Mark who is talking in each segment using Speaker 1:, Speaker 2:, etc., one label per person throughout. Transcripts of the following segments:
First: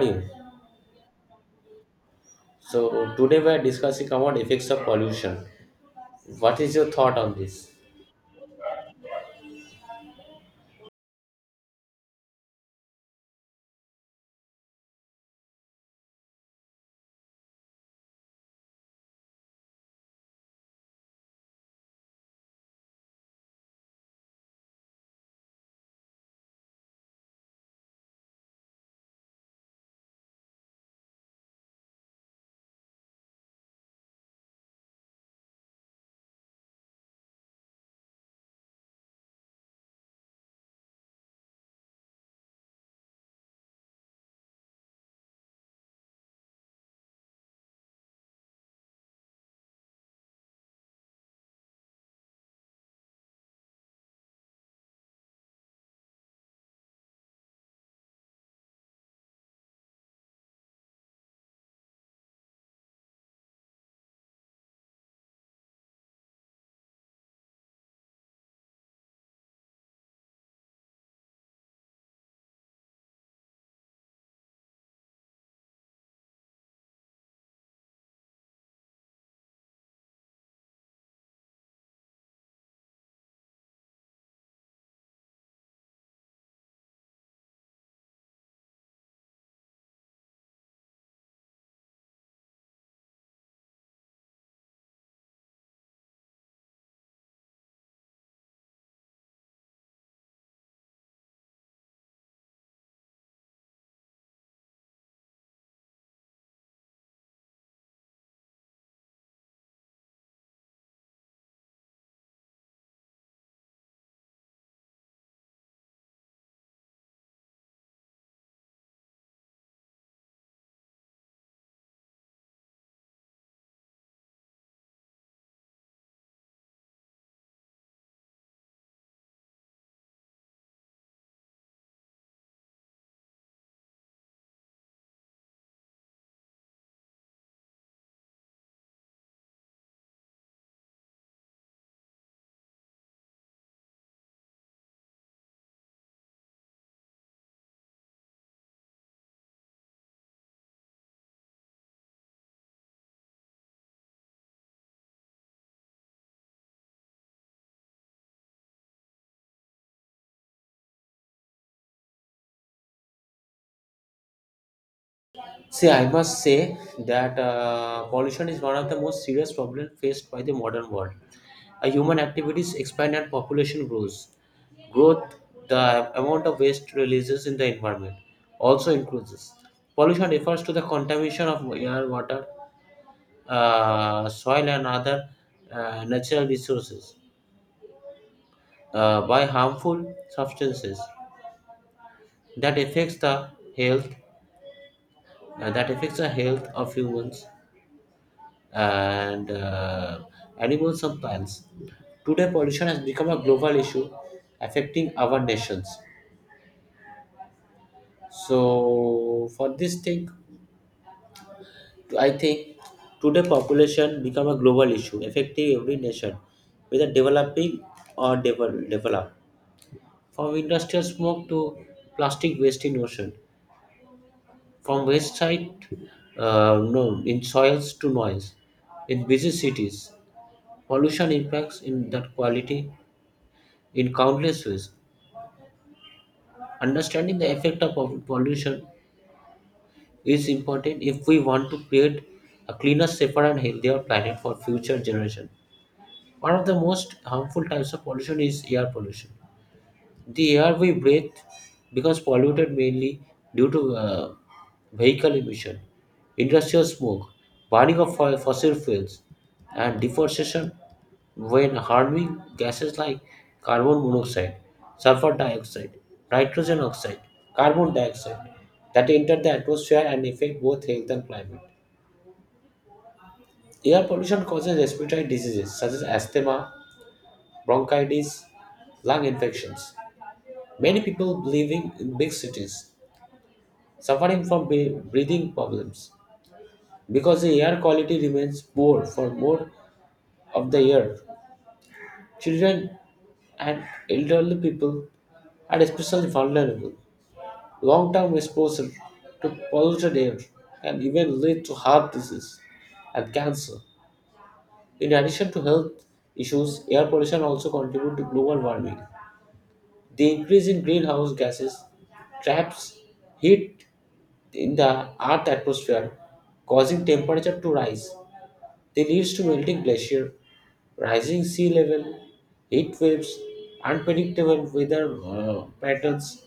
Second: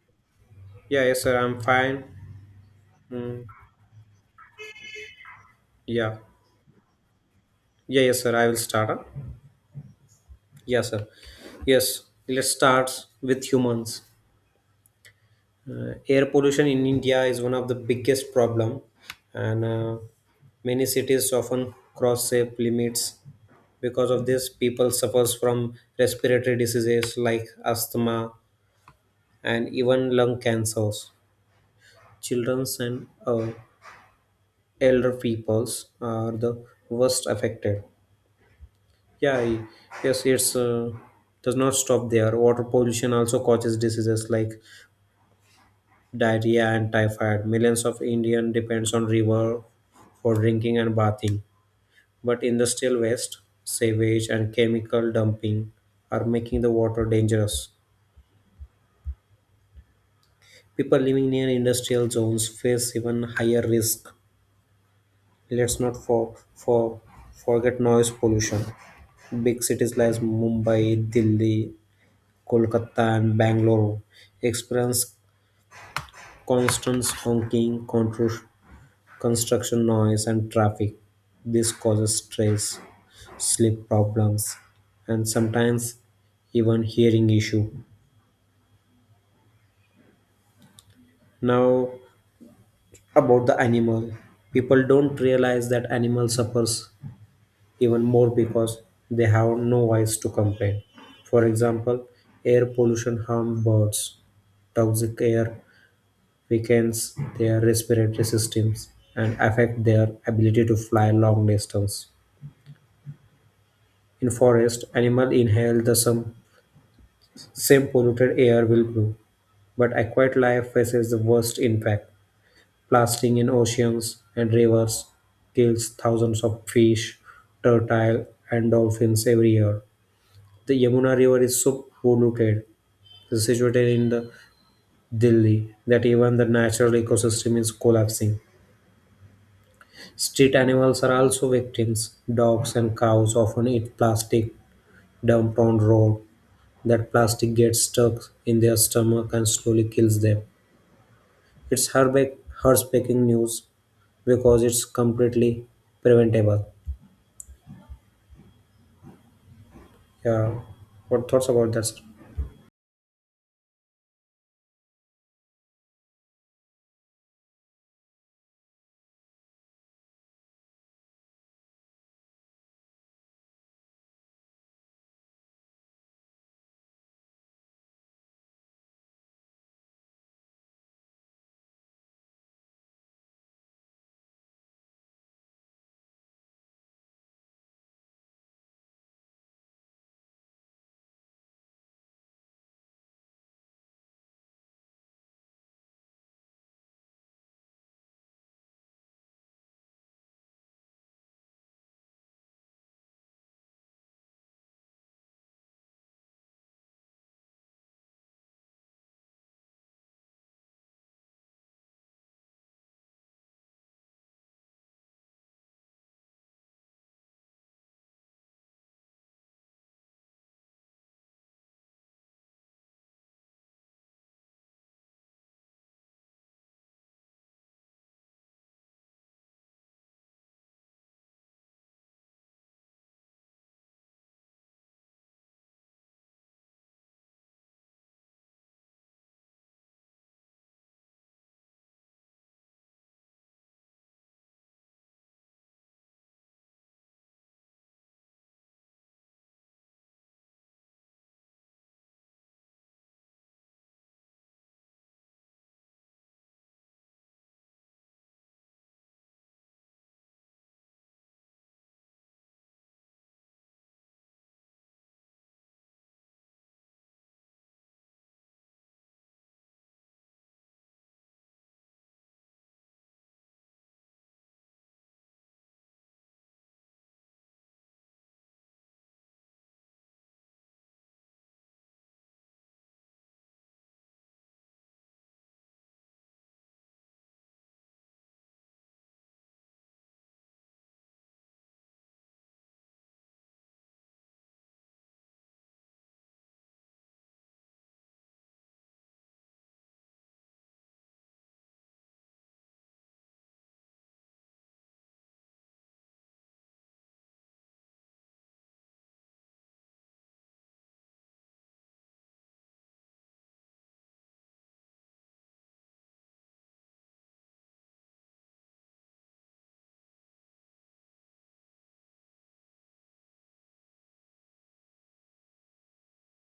Speaker 1: Fine.
Speaker 2: Yeah, yes, sir. I'm fine.
Speaker 1: So today
Speaker 2: Mm,
Speaker 1: we are discussing about effects of pollution.
Speaker 2: yeah.
Speaker 1: What is your thought on this?
Speaker 2: Yeah, yes, sir. I will start. Huh? Yeah, sir. Yes, let's start with humans. Air pollution in India is one of the biggest problem, and many cities often cross safe limits. Because of this, people suffers from respiratory diseases like asthma and even lung cancers. Children and elder peoples are the worst affected. Yeah, yes, it's does not stop there. Water pollution also causes diseases like diarrhea and typhoid. Millions of Indian depends on river for drinking and bathing, but industrial waste, sewage, and chemical dumping are making the water dangerous. People living near industrial zones face even higher risk. Let's not forget noise pollution. Big cities like Mumbai, Delhi, Kolkata and Bangalore experience constant honking, construction noise, and traffic. This causes stress, sleep problems, and sometimes even hearing issue. Now about the animal, people don't realize that animal suffers even more because they have no voice to complain. For example, air pollution harms birds, toxic air weakens their respiratory systems and affect their ability to fly long distance. In forest, animals inhale the same polluted air will grow, but aquatic life faces the worst impact. Blasting in oceans and rivers kills thousands of fish, turtle, and dolphins every year. The Yamuna River is so polluted, situated in the Delhi, that even the natural ecosystem is collapsing. Street animals are also victims. Dogs and cows often eat plastic dumped on road. That plastic gets stuck in their stomach and slowly kills them. It's heartbreaking news because it's completely preventable. Yeah. What thoughts about that, sir?
Speaker 1: See, I must say that pollution is one of the most serious problems faced by the modern world. Human activities expand and population grows. Growth, the amount of waste releases in the environment, also increases. Pollution refers to the contamination of air, water, soil, and other natural resources by harmful substances that affects the health that affects the health of humans and animals and plants. Today pollution has become a global issue affecting our nations, so for this thing I think today population become a global issue affecting every nation, whether developing or developed, from industrial smoke to plastic waste in ocean. From waste site, no, in soils to noise. In busy cities, pollution impacts in that quality in countless ways. Understanding the effect of pollution is important if we want to create a cleaner, safer, and healthier planet for future generations. One of the most harmful types of pollution is air pollution. The air we breathe becomes polluted mainly due to vehicle emission, industrial smoke, burning of fossil fuels, and deforestation, when harming gases like carbon monoxide, sulfur dioxide, nitrogen oxide, carbon dioxide that enter the atmosphere and affect both health and climate. Air pollution causes respiratory diseases such as asthma, bronchitis, lung infections. Many people living in big cities suffering from breathing problems because the air quality remains poor for more of the year. Children and elderly people are especially vulnerable. Long term exposure to polluted air can even lead to heart disease and cancer. In addition to health issues, air pollution also contributes to global warming. The increase in greenhouse gases traps heat in the Earth's atmosphere, causing temperature to rise. They leads to melting glacier, rising sea level, heat waves, unpredictable weather patterns.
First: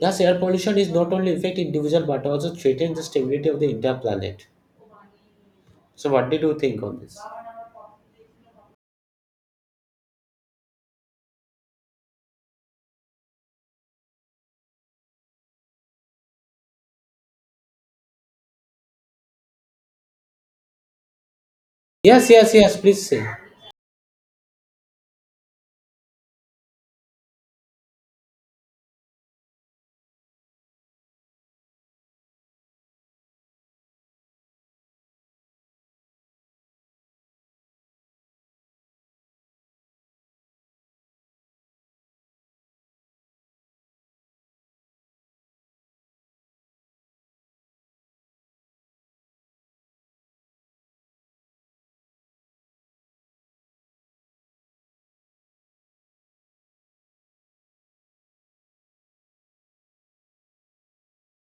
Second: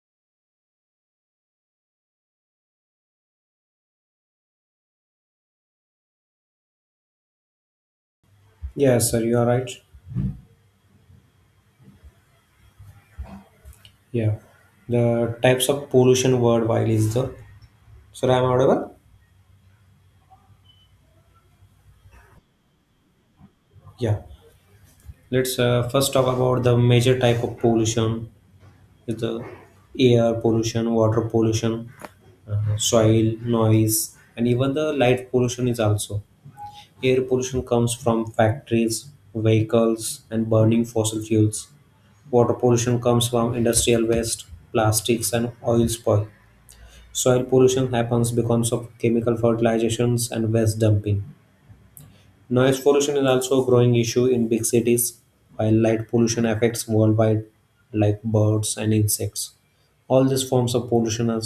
Speaker 1: Thus, air pollution is not only affect individual but also threatens the stability of the entire planet. So, what did you think on this?
Speaker 2: Yeah, sir, you are right. Yeah. The types of pollution worldwide is the. Sir, I'm audible?
Speaker 1: Yes, yes, yes. Please say.
Speaker 2: Yeah. Let's first talk about the major type of pollution with the air pollution, water pollution, soil noise, and even the light pollution is also. Air pollution comes from factories, vehicles, and burning fossil fuels. Water pollution comes from industrial waste, plastics, and oil spoil. Soil pollution happens because of chemical fertilizations and waste dumping. Noise pollution is also a growing issue in big cities, while light pollution affects worldwide like birds and insects. All these forms of pollution are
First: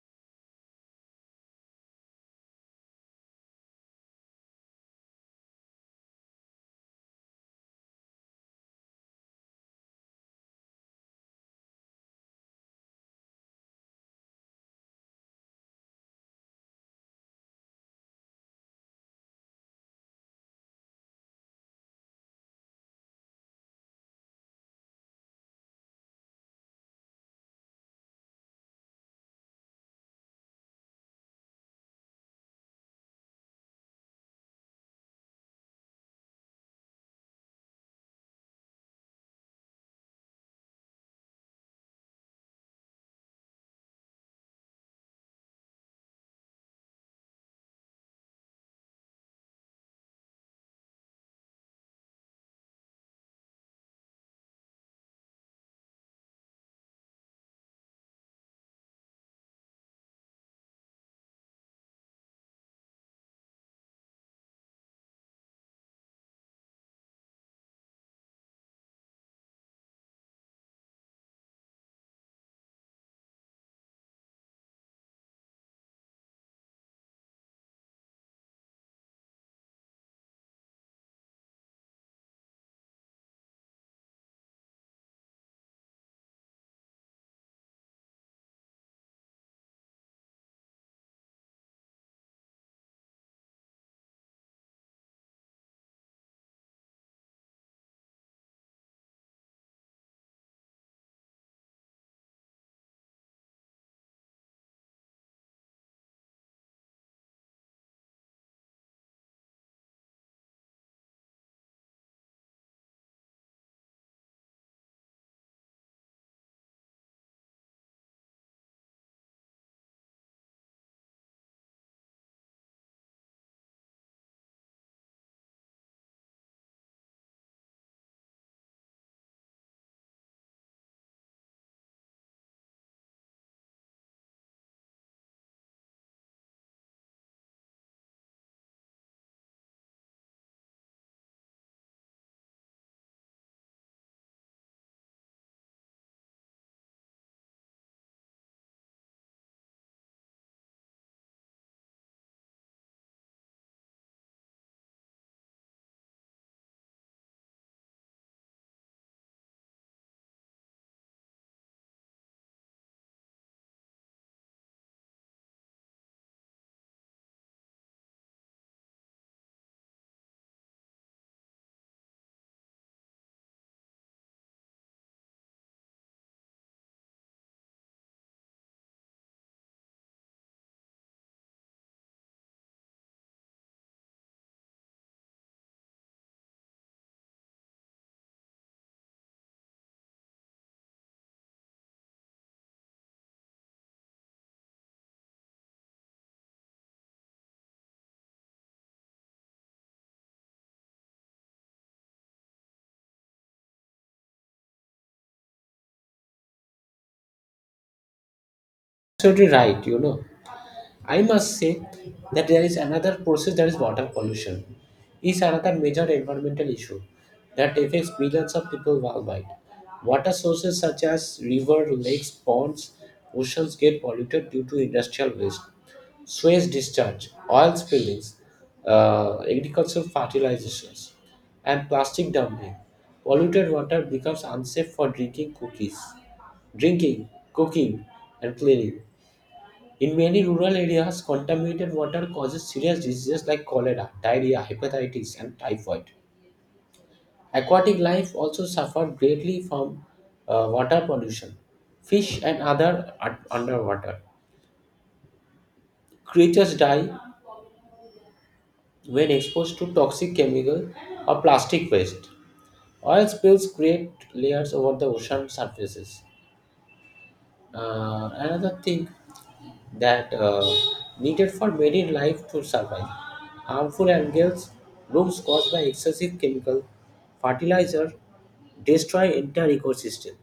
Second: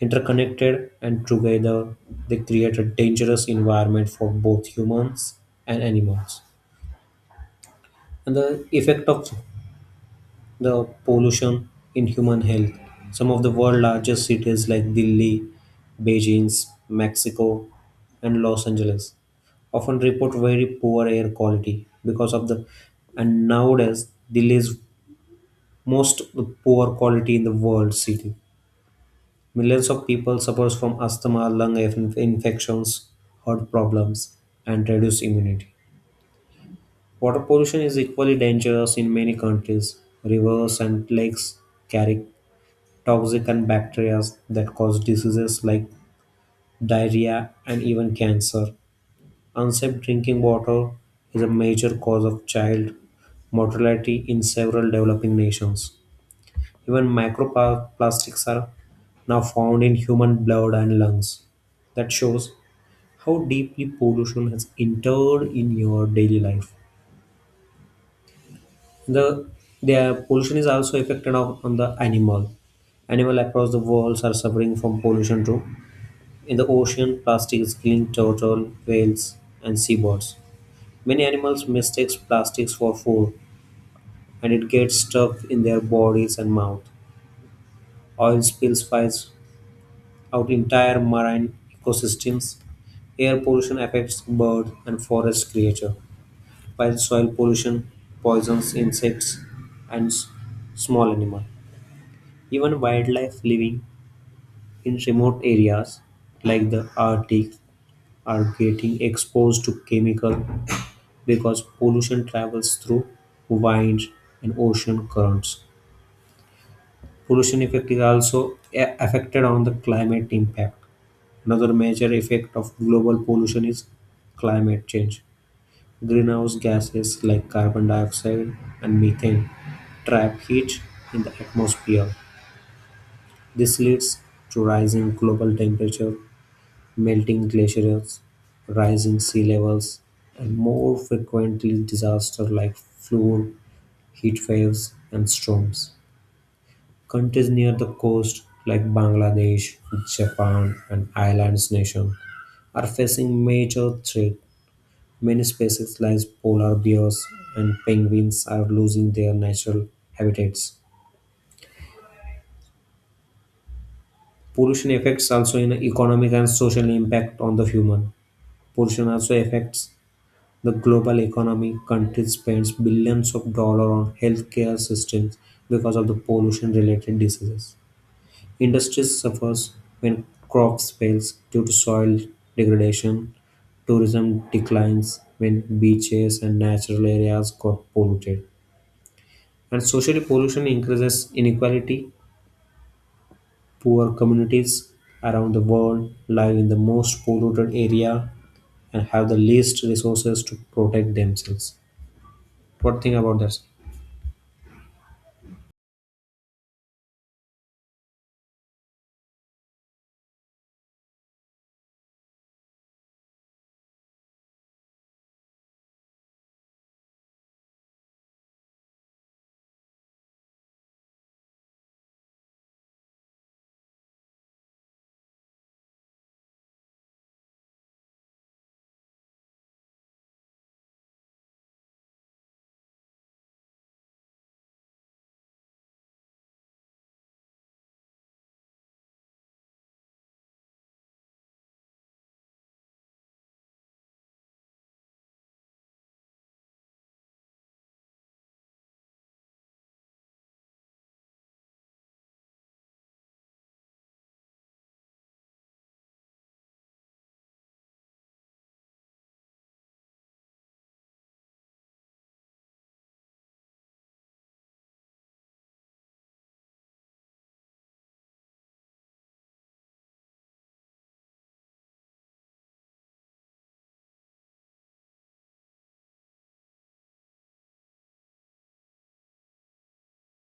Speaker 2: interconnected and together they create a dangerous environment for both humans and animals. And the effect of the pollution in human health. Some of the world's largest cities like Delhi, Beijing, Mexico, and Los Angeles often report very poor air quality because of the and nowadays Delhi is most poor quality in the world city. Millions of people suffers from asthma, infections, heart problems, and reduced immunity. Water pollution is equally dangerous in many countries. Rivers and lakes carry toxic and bacteria that cause diseases like diarrhea and even cancer. Unsafe drinking water is a major cause of child mortality in several developing nations. Even microplastics are now found in human blood and lungs. That shows how deeply pollution has entered in your daily life. The, the pollution is also affected on the animal. Animal across the world are suffering from pollution too. In the ocean, plastic is killing turtle, whales, and seabirds. Many animals mistakes plastics for food, and it gets stuck in their bodies and mouth. Oil spills fires out entire marine ecosystems. Air pollution affects bird and forest creature, while soil pollution poisons insects and small animals. Even wildlife living in remote areas like the Arctic are getting exposed to chemical because pollution travels through winds and ocean currents. Pollution effect is also affected on the climate impact. Another major effect of global pollution is climate change. Greenhouse gases like carbon dioxide and methane trap heat in the atmosphere. This leads to rising global temperature, melting glaciers, rising sea levels, and more frequently disasters like flood. Heat waves and storms: countries near the coast like Bangladesh, Japan and islands nations are facing major threat. Many species like polar bears and penguins are losing their natural habitats. Pollution affects also in economic and social impact on the human. Pollution also affects the global economy. Countries spends billions of dollars on healthcare systems because of the pollution related diseases. Industry suffers when crops fails due to soil degradation. Tourism declines when beaches and natural areas got polluted. And social pollution increases inequality. Poor communities around the world live in the most polluted area and have the least resources to protect themselves. What think about that?
Speaker 1: Absolutely right, you know. I must say that there is another process that is water pollution, is another major environmental issue that affects millions of people worldwide. Water sources such as river, lakes, ponds, oceans get polluted due to industrial waste, sewage discharge, oil spillings, agricultural fertilizations, and plastic dumping. Polluted water becomes unsafe for drinking, cooking, and cleaning. In many rural areas, contaminated water causes serious diseases like cholera, diarrhea, hepatitis, and typhoid. Aquatic life also suffered greatly from water pollution. Fish and other underwater creatures die when exposed to toxic chemical or plastic waste. Oil spills create layers over the ocean surfaces. Another thing that needed for marine life to survive, harmful algal blooms caused by excessive chemical fertilizer destroy entire ecosystem.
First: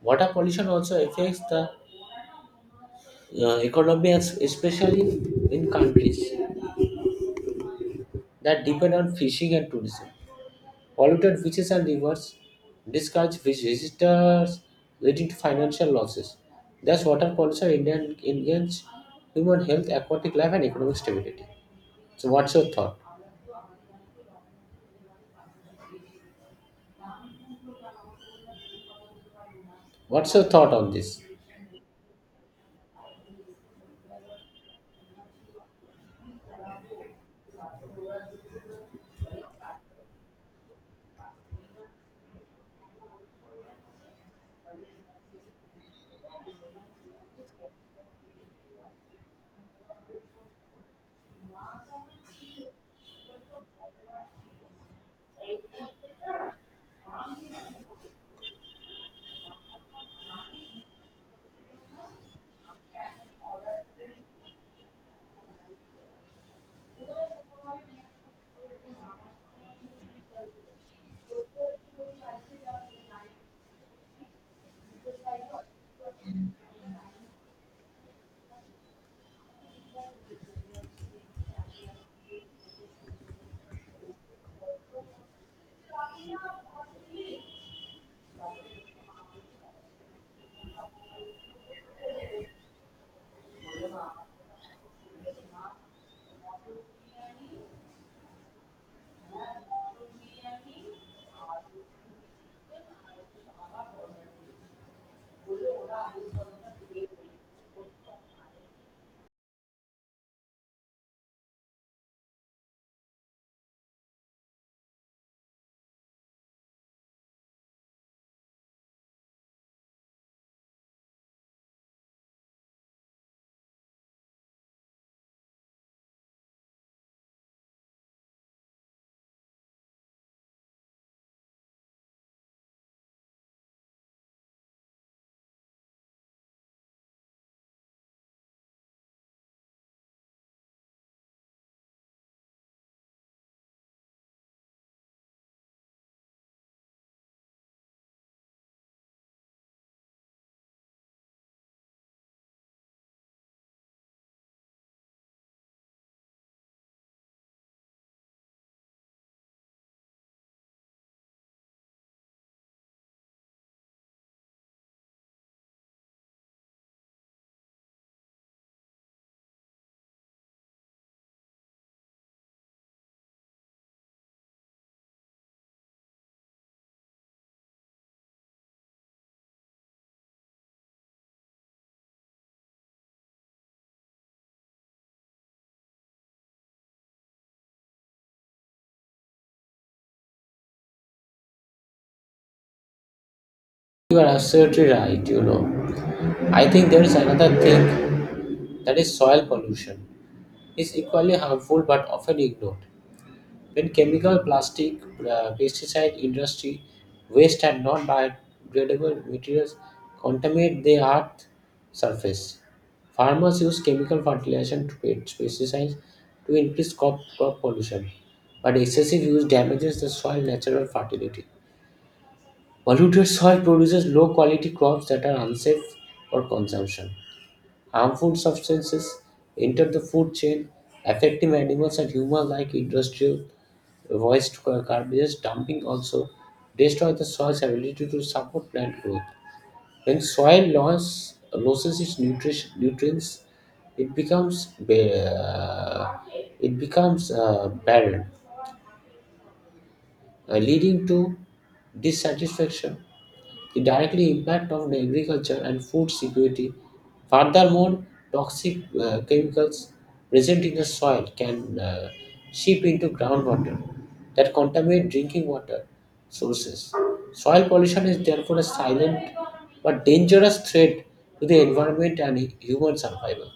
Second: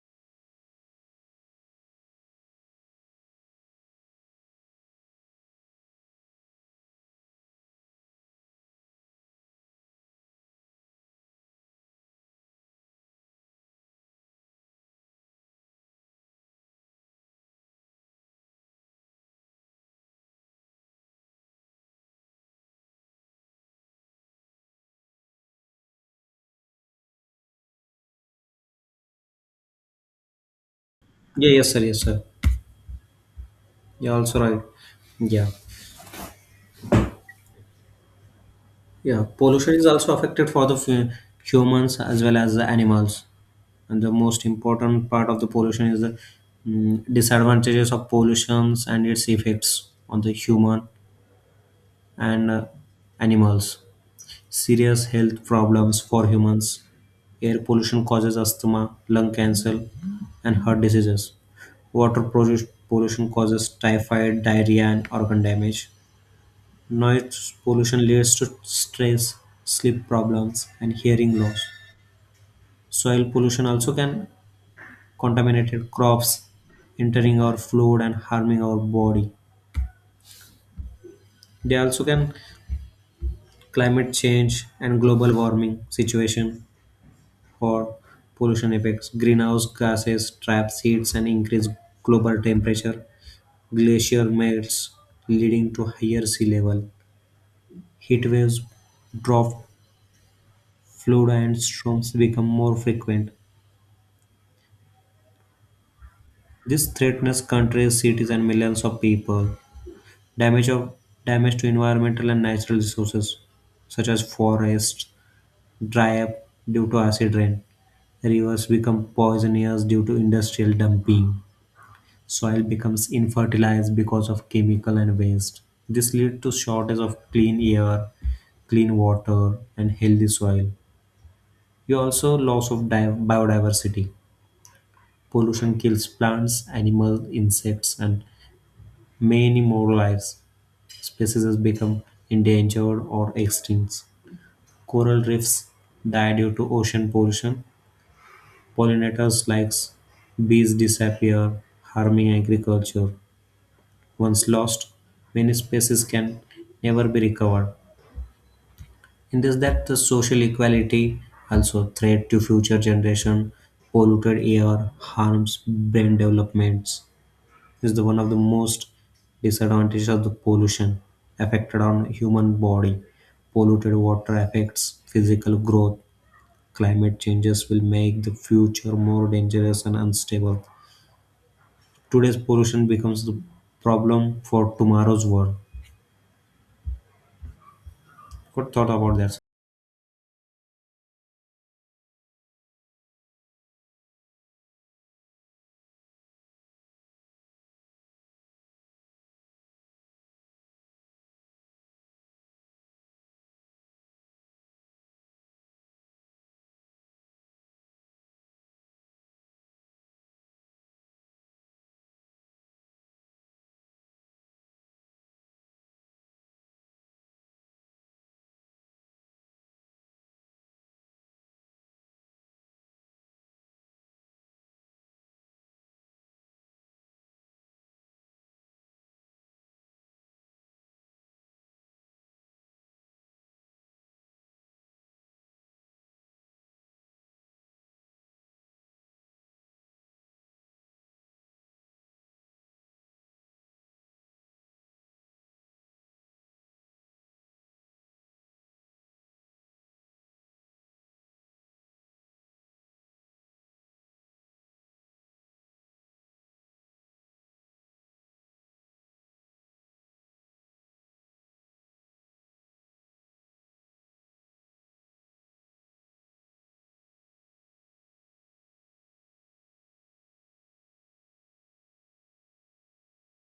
Speaker 1: Water pollution also affects the economy, especially in countries that depend on fishing and tourism. Polluted fishes and rivers discharge fish registers, leading to financial losses. Thus, water pollution Indians human health, aquatic life, and economic stability. So, what's your thought? What's your thought on this?
Speaker 2: Yeah, yes, sir, yes, sir. Yeah, also right. Yeah. Yeah, pollution is also affected for the humans as well as the animals. And the most important part of the pollution is the mm, disadvantages of pollutions and its effects on the human and animals. Serious health problems for humans. Air pollution causes asthma, lung cancer, and heart diseases. Pollution causes typhoid, diarrhea, and organ damage. Noise pollution leads to stress, sleep problems, and hearing loss. Soil pollution also can contaminate crops, entering our food and harming our body. They also can climate change and global warming situation for pollution effects, greenhouse gases, trap seeds, and increase global temperature, glacier melts, leading to higher sea level. Heat waves, drought, flood, and storms become more frequent. This threatens countries, cities, and millions of people. Damage of Damage to environmental and natural resources, such as forests, dry up due to acid rain. Rivers become poisonous due to industrial dumping. Soil becomes infertilized because of chemical and waste. This leads to shortage of clean air, clean water, and healthy soil. You also loss of biodiversity. Pollution kills plants, animals, insects, and many more lives species become endangered or extinct. Coral reefs die due to ocean pollution. Pollinators like bees disappear, harming agriculture. Once lost, many species can never be recovered. In this, that the social equality also threat to future generation, polluted air harms brain developments. Is the one of the most disadvantages of the pollution affected on human body. Polluted water affects physical growth. Climate changes will make the future more dangerous and unstable. Today's pollution becomes the problem for tomorrow's world. What thought about that?
Speaker 1: You are absolutely right. You know, I think there is another thing that is soil pollution, is equally harmful but often ignored. When chemical, plastic, pesticide industry, waste and non-biodegradable materials contaminate the earth surface. Farmers use chemical fertilization to create pesticides to increase crop pollution, but excessive use damages the soil natural fertility. Polluted soil produces low quality crops that are unsafe for consumption. Harmful substances enter the food chain, affecting animals and humans, like industrial waste garbage dumping also destroy the soil's ability to support plant growth. When loses its nutrients, it becomes barren, leading to dissatisfaction. The direct impact on the agriculture and food security. Furthermore, toxic chemicals present in the soil can seep into groundwater that contaminate drinking water sources. Soil pollution is therefore a silent but dangerous threat to the environment and human survival.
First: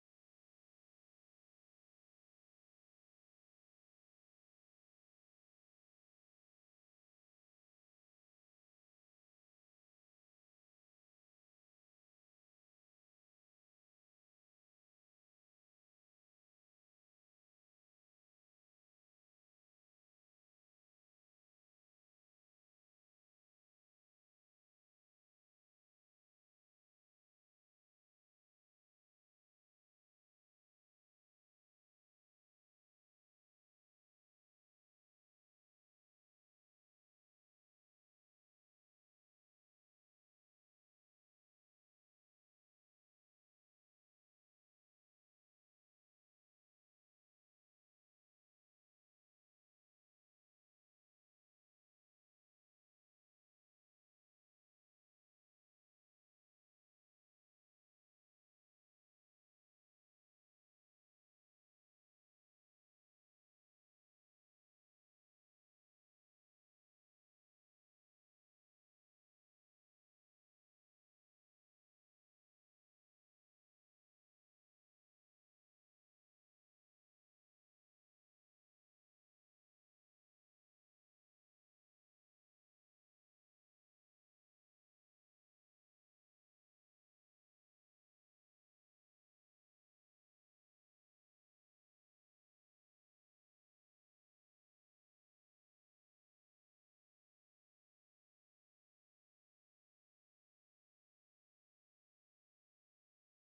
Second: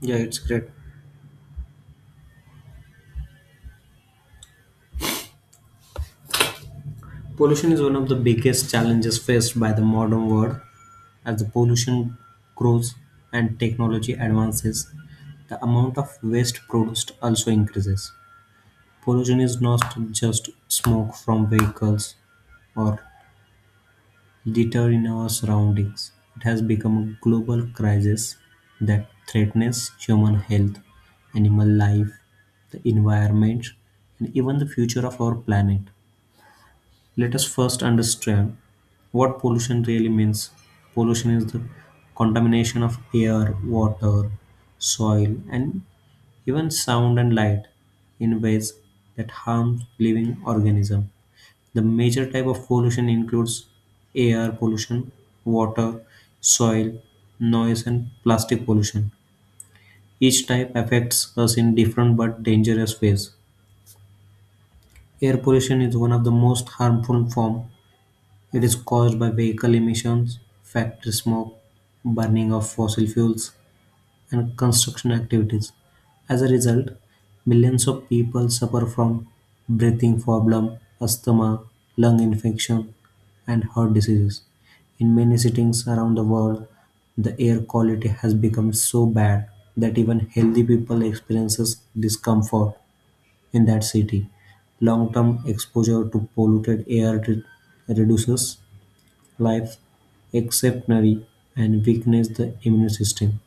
Speaker 2: Yeah, it's great. Pollution is one of the biggest challenges faced by the modern world. As the pollution grows and technology advances, the amount of waste produced also increases. Pollution is not just smoke from vehicles or litter in our surroundings. It has become a global crisis that threatens human health, animal life, the environment, and even the future of our planet. Let us first understand what pollution really means. Pollution is the contamination of air, water, soil, and even sound and light in ways that harm living organism. The major type of pollution includes air pollution, water, soil, noise, and plastic pollution. Each type affects us in different but dangerous ways. Air pollution is one of the most harmful form. It is caused by vehicle emissions, factory smoke, burning of fossil fuels, and construction activities. As a result, millions of people suffer from breathing problem, asthma, lung infection, and heart diseases. In many cities around the world, the air quality has become so bad that even healthy people experiences discomfort in that city. Long-term exposure to polluted air reduces life exemplary and weakens the immune system.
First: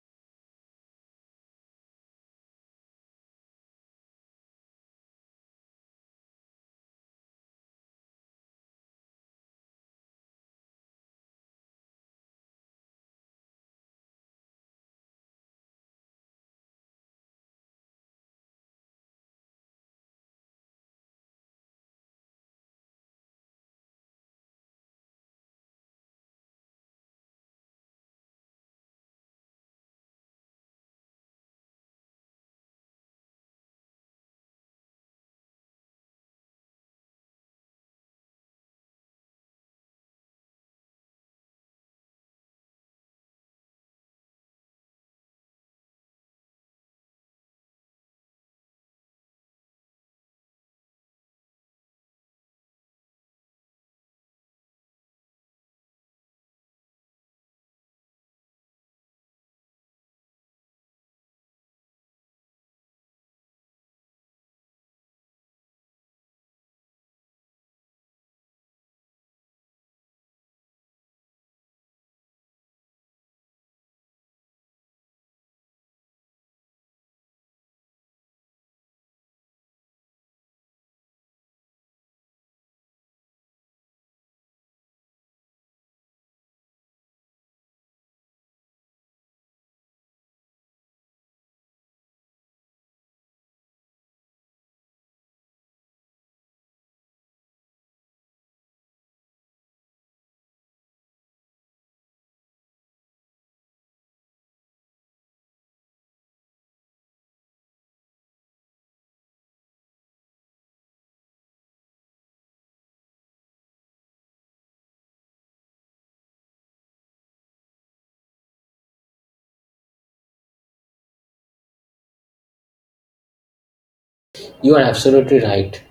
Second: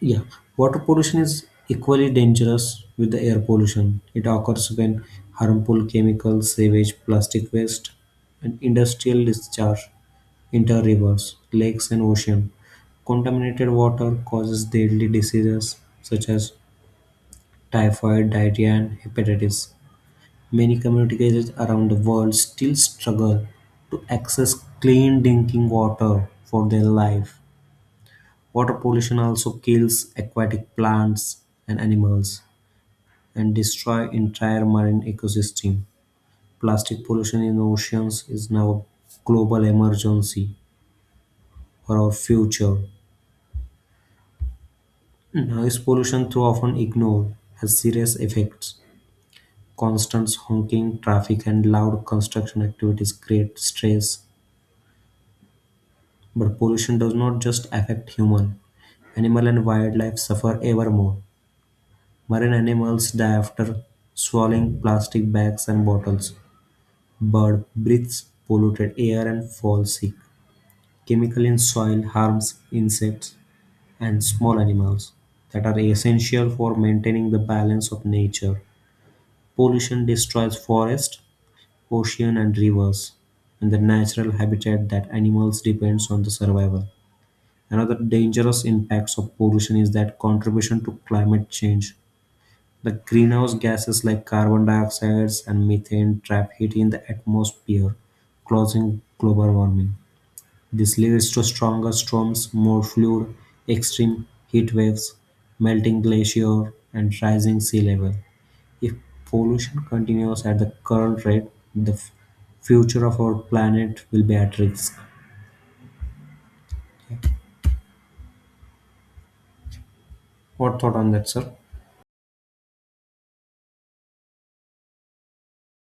Speaker 2: Yeah, water pollution is equally dangerous with the air pollution. It occurs when harmful chemicals, sewage, plastic waste, and industrial discharge enter rivers, lakes, and ocean. Contaminated water causes deadly diseases such as typhoid, diarrhea, and hepatitis. Many communities around the world still struggle to access clean drinking water for their life. Water pollution also kills aquatic plants and animals and destroy entire marine ecosystem. Plastic pollution in oceans is now a global emergency for our future. Noise pollution, though often ignored, has serious effects. Constant honking, traffic, and loud construction activities create stress. But pollution does not just affect human. Animal and wildlife suffer ever more. Marine animals die after swallowing plastic bags and bottles. Bird breathes polluted air and falls sick. Chemical in soil harms insects and small animals that are essential for maintaining the balance of nature. Pollution destroys forests, ocean and rivers and the natural habitat that animals depends on the survival. Another dangerous impacts of pollution is that contribution to climate change. The greenhouse gases like carbon dioxide and methane trap heat in the atmosphere, causing global warming. This leads to stronger storms, more fluid, extreme heat waves, melting glacier, and rising sea level. If pollution continues at the current rate, the f- future of our planet will be at risk. What thought on that, sir?
Speaker 1: You are absolutely right.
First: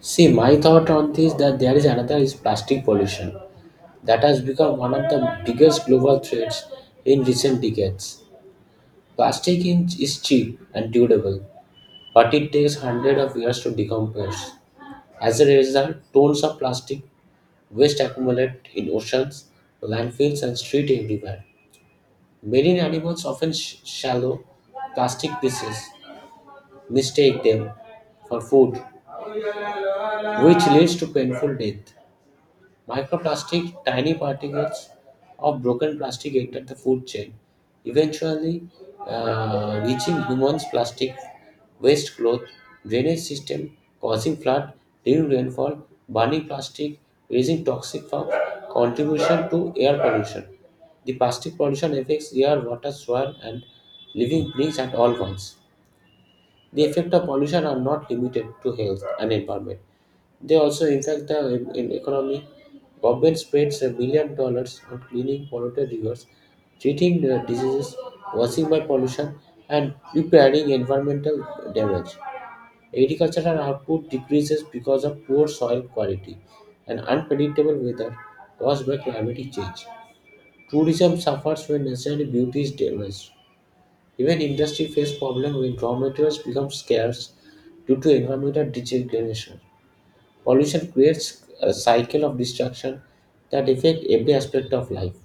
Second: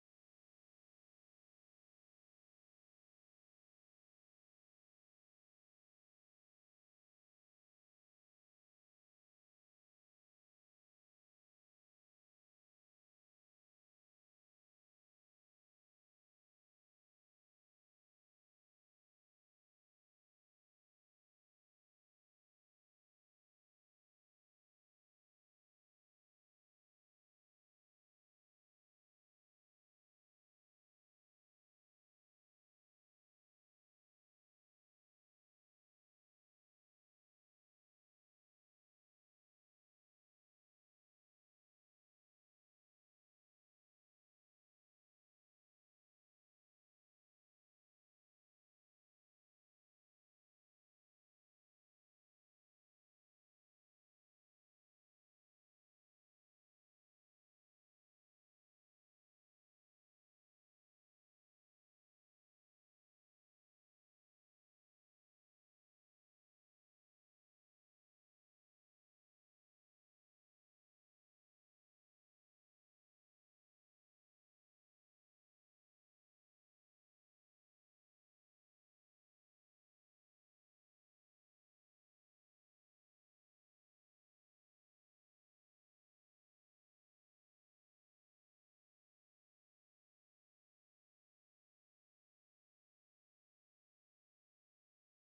Speaker 1: See, my thought on this that there is another is plastic pollution that has become one of the biggest global threats in recent decades. Is cheap and durable, but it takes hundreds of years to decompose. As a result, tons of plastic waste accumulate in oceans, landfills, and streets everywhere. Marine animals often shallow plastic pieces mistake them for food, which leads to painful death. Microplastic, tiny particles of broken plastic enter the food chain, eventually reaching humans' plastic waste cloth, drainage system, causing flood, dew rainfall, burning plastic, releasing toxic fog, contribution to air pollution. The plastic pollution affects air, water, soil, and living beings at all once. The effect of pollution are not limited to health and environment. They also impact the economy. Government spends $1 million on cleaning polluted rivers, treating the diseases, washing by pollution, and repairing environmental damage. Agricultural output decreases because of poor soil quality and unpredictable weather caused by climatic change. Tourism suffers when natural beauty is damaged. Even industry face problems when raw materials become scarce due to environmental degradation. Pollution creates a cycle of destruction that affect every aspect of life.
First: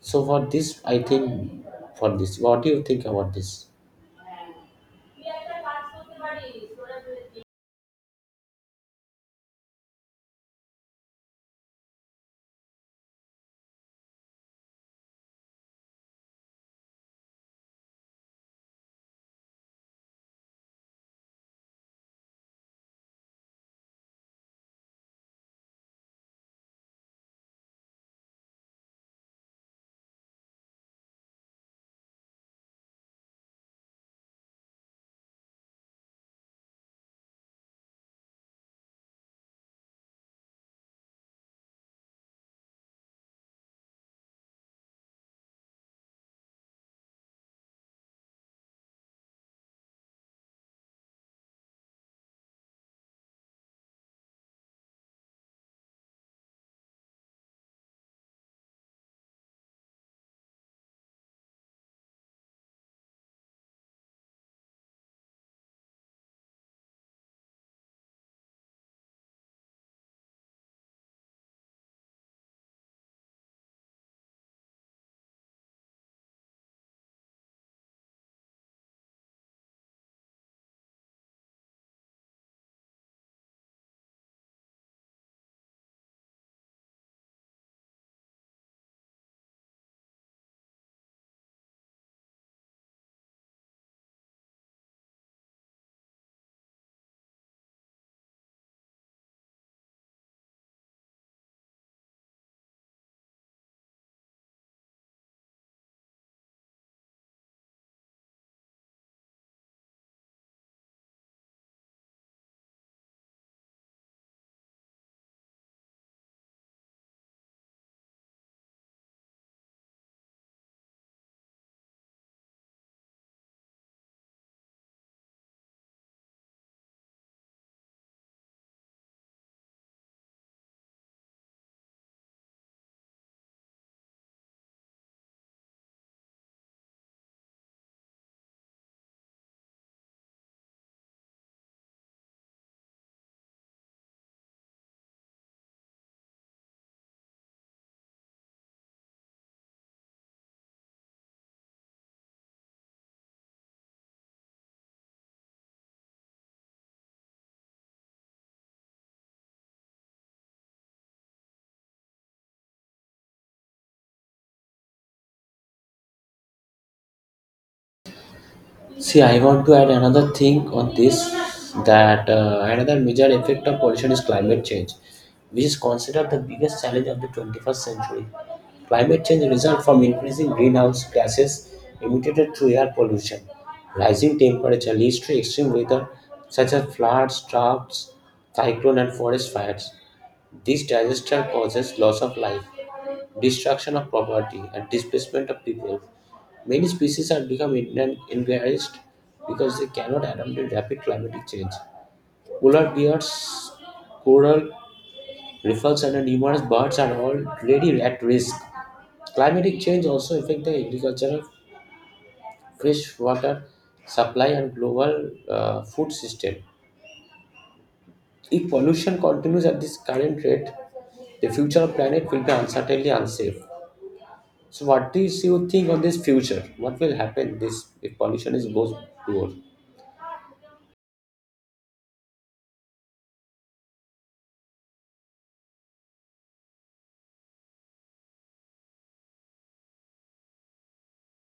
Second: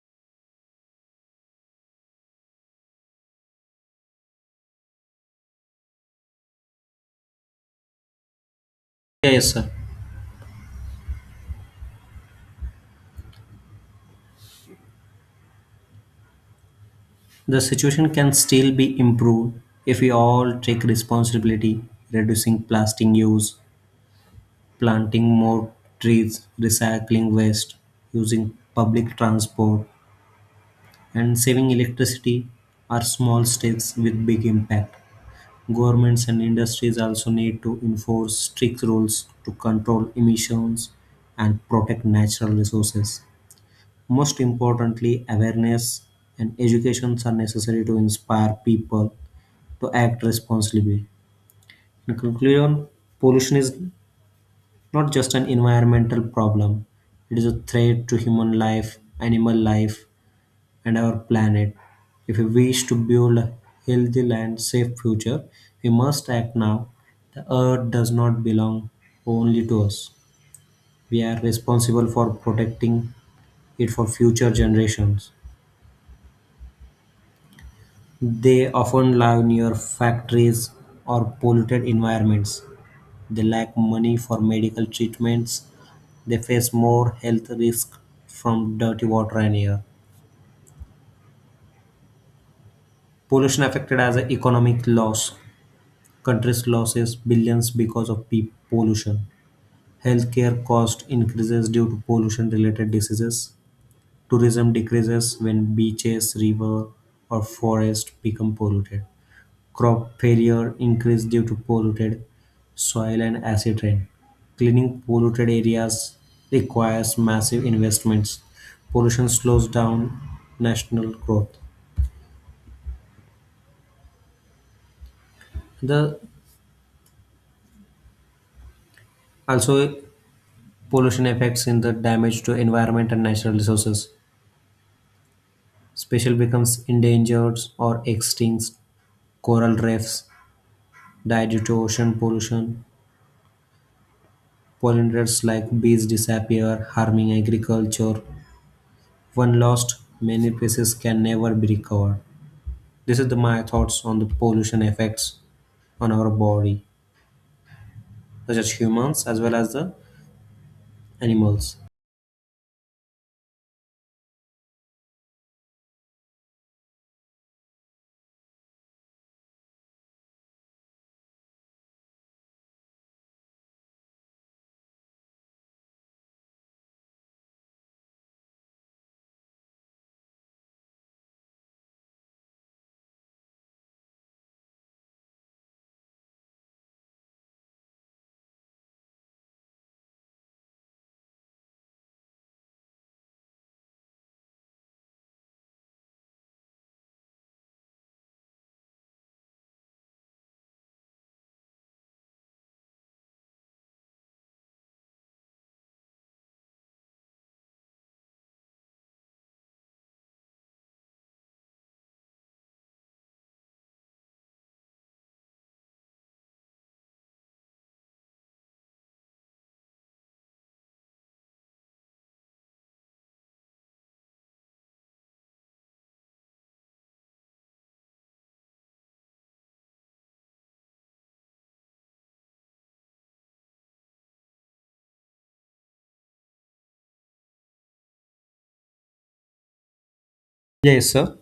Speaker 1: So for this, I think what do you think about this?
Speaker 2: Yeah, yes, sir. The situation can still be improved if we all take responsibility, reducing plastic use, planting more trees, recycling waste, using public transport, and saving electricity are small steps with big impact. Governments and industries also need to enforce strict rules to control emissions and protect natural resources. Most importantly, awareness and educations are necessary to inspire people to act responsibly. In conclusion, pollution is not just an environmental problem, it is a threat to human life, animal life, and our planet. If we wish to build a healthy and safe future, we must act now. The earth does not belong only to us. We are responsible for protecting it for future generations. They often live near factories or polluted environments. They lack money for medical treatments. They face more health risks from dirty water and air. Pollution affected as an economic loss. Countries loses billions because of pollution. Healthcare cost increases due to pollution related diseases. Tourism decreases when beaches, river or forest become polluted. Crop failure increased due to polluted soil and acid rain. Cleaning polluted areas requires massive investments. Pollution slows down national growth. The also pollution affects in the damage to environment and natural resources. Special becomes endangered or extinct. Coral reefs die due to ocean pollution. Pollinators like bees disappear, harming agriculture. One lost, many pieces can never be recovered. This is the, my thoughts on the pollution effects on our body, such as humans as well as the animals.
Speaker 1: See, I want to add another thing on this that another major effect of pollution is climate change, which is considered the biggest challenge of the 21st century. Climate change results from increasing greenhouse gases emitted through air pollution. Rising temperature leads to extreme weather such as floods, droughts, cyclone, and forest fires. These disasters causes loss of life, destruction of property, and displacement of people. Many species have become endangered because they cannot adapt to rapid climatic change. Polar bears, coral reefs, and numerous birds are already at risk. Climatic change also affects the agricultural, fresh water supply, and global food system. If pollution continues at this current rate, the future of planet will be uncertainly unsafe. So, what do you think on this future? What will happen this if pollution is goes poor?
Speaker 2: Yes, sir.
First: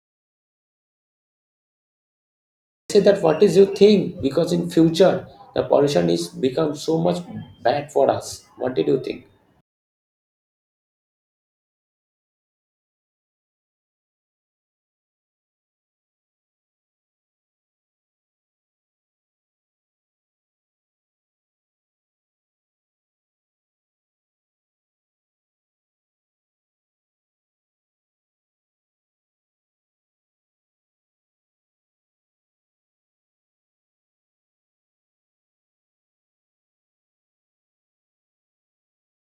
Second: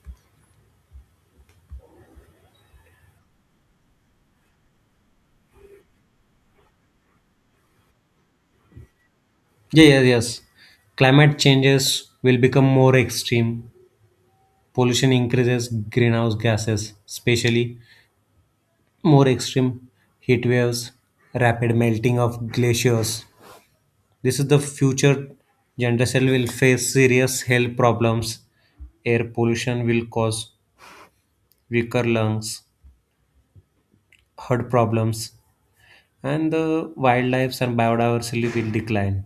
Speaker 1: Say that what is your thing, because in future the pollution is become so much bad for us. What did you think?
Speaker 2: Yeah, yeah, yes. Climate changes will become more extreme. Pollution increases greenhouse gases, especially more extreme heat waves, rapid melting of glaciers. This is the future generation will face serious health problems. Air pollution will cause weaker lungs, heart problems, and the wildlife and biodiversity will decline.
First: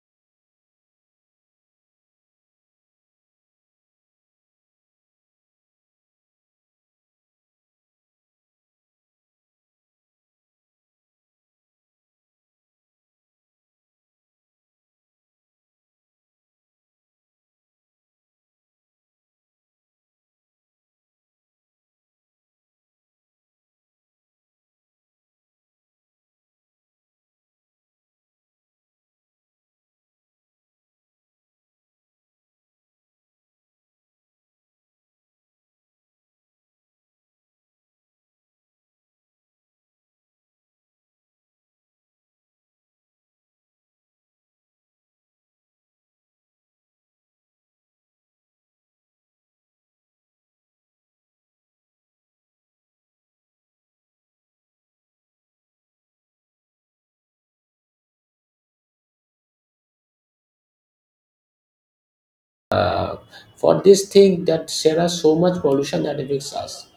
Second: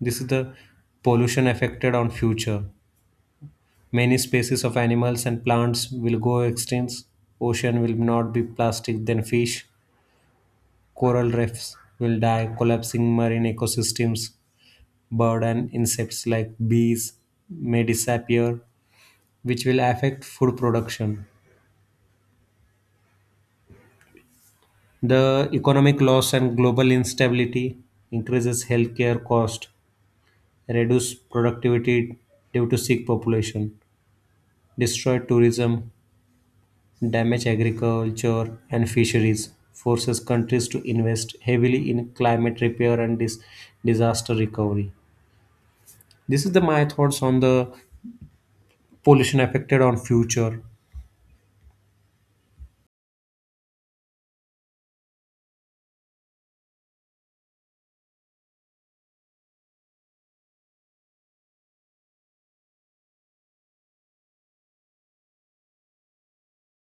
Speaker 2: This is the pollution affected on future. Many species of animals and plants will go extinct. Ocean will not be plastic than fish. Coral reefs will die, collapsing marine ecosystems. Bird and insects like bees may disappear, which will affect food production. The economic loss and global instability increases healthcare cost reduce productivity due to sick population, destroy tourism, damage agriculture and fisheries, forces countries to invest heavily in climate repair and disaster recovery. This is the my thoughts on the pollution affected on future.
Speaker 1: For this thing that there are so much pollution that affects us,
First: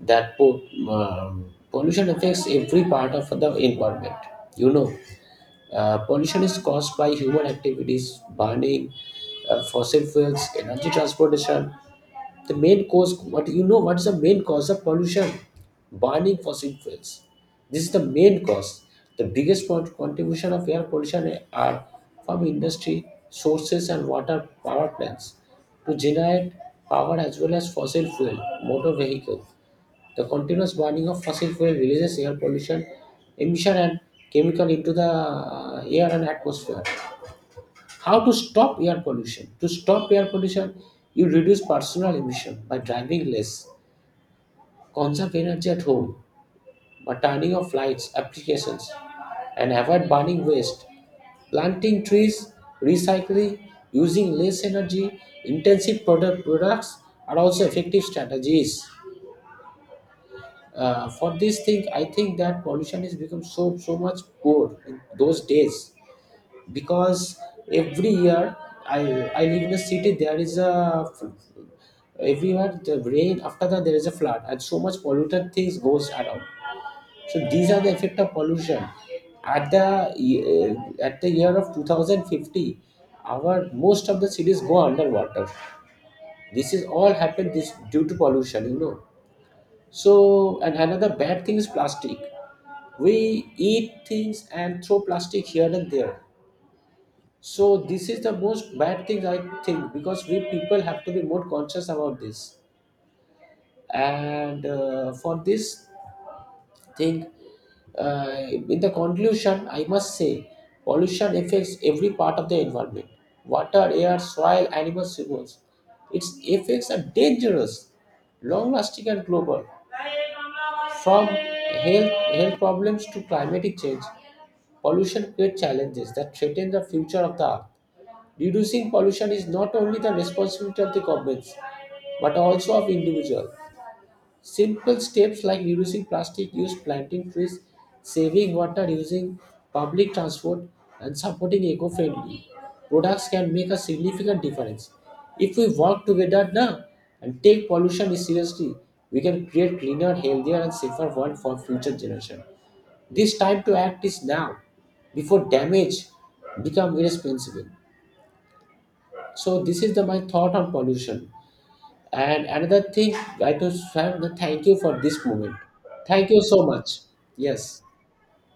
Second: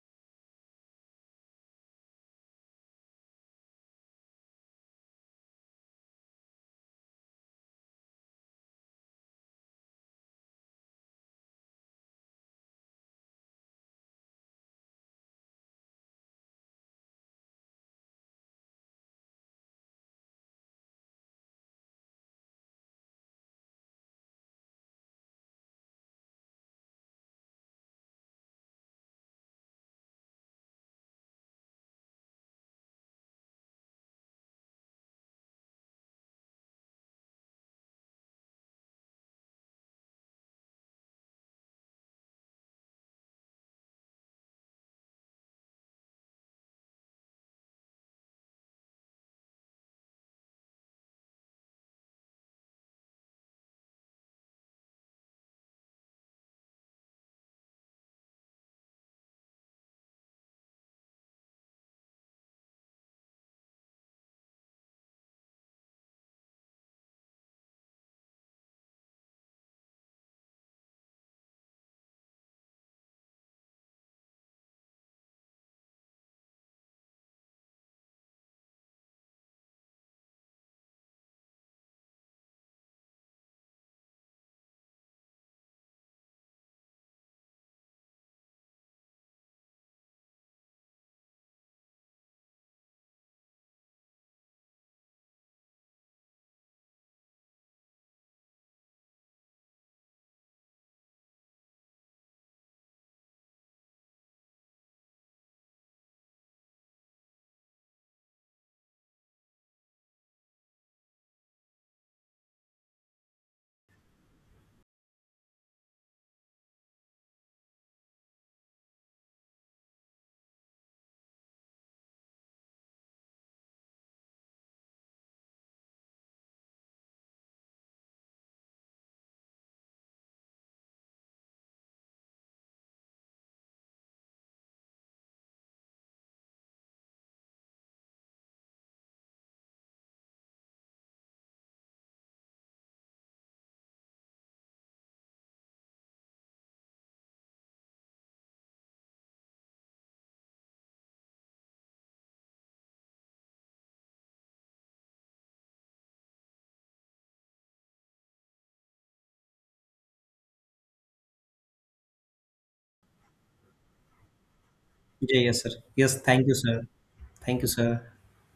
Speaker 1: that pollution affects every part of the environment, you know. Pollution is caused by human activities, burning, fossil fuels, energy transportation. The main cause, what you know, what's the main cause of pollution? Burning fossil fuels. This is the main cause. The biggest contribution of air pollution are from industry, sources, and water power plants to generate power as well as fossil fuel, motor vehicles. The continuous burning of fossil fuel releases air pollution, emission and chemical into the air and atmosphere. How to stop air pollution? To stop air pollution, you reduce personal emission by driving less, conserve energy at home by turning off lights, applications, and avoid burning waste, planting trees, recycling, using less energy, intensive product products are also effective strategies. For this thing I think that pollution has become so much poor in those days, because every year i I live in a city, there is a everywhere the rain, after that there is a flood and so much polluted things goes around. So these are the effect of pollution. at the ye- at the year of 2050, our most of the cities go underwater. This is all happened this due to pollution, you know. So, and another bad thing is plastic. We eat things and throw plastic here and there. So, this is the most bad thing I think, because we people have to be more conscious about this. And for this thing, uh, in the conclusion, I must say pollution affects every part of the environment: water, air, soil, animals, rivers. Its effects are dangerous, long lasting, and global. From health problems to climatic change, pollution creates challenges that threaten the future of the earth. Reducing pollution is not only the responsibility of the governments, but also of individuals. Simple steps like reducing plastic use, planting trees, saving water, using public transport, and supporting eco friendly products can make a significant difference. If we work together now and take pollution seriously, we can create cleaner, healthier, and safer world for future generations. This time to act is now, before damage become irresponsible. So this is the my thought on pollution. And another thing, I to have the thank you for this
Speaker 2: Yeah,
Speaker 1: moment.
Speaker 2: yes, sir. Yes,
Speaker 1: Thank you
Speaker 2: thank you,
Speaker 1: so
Speaker 2: sir.
Speaker 1: much.
Speaker 2: Thank you,
Speaker 1: Yes.
Speaker 2: sir.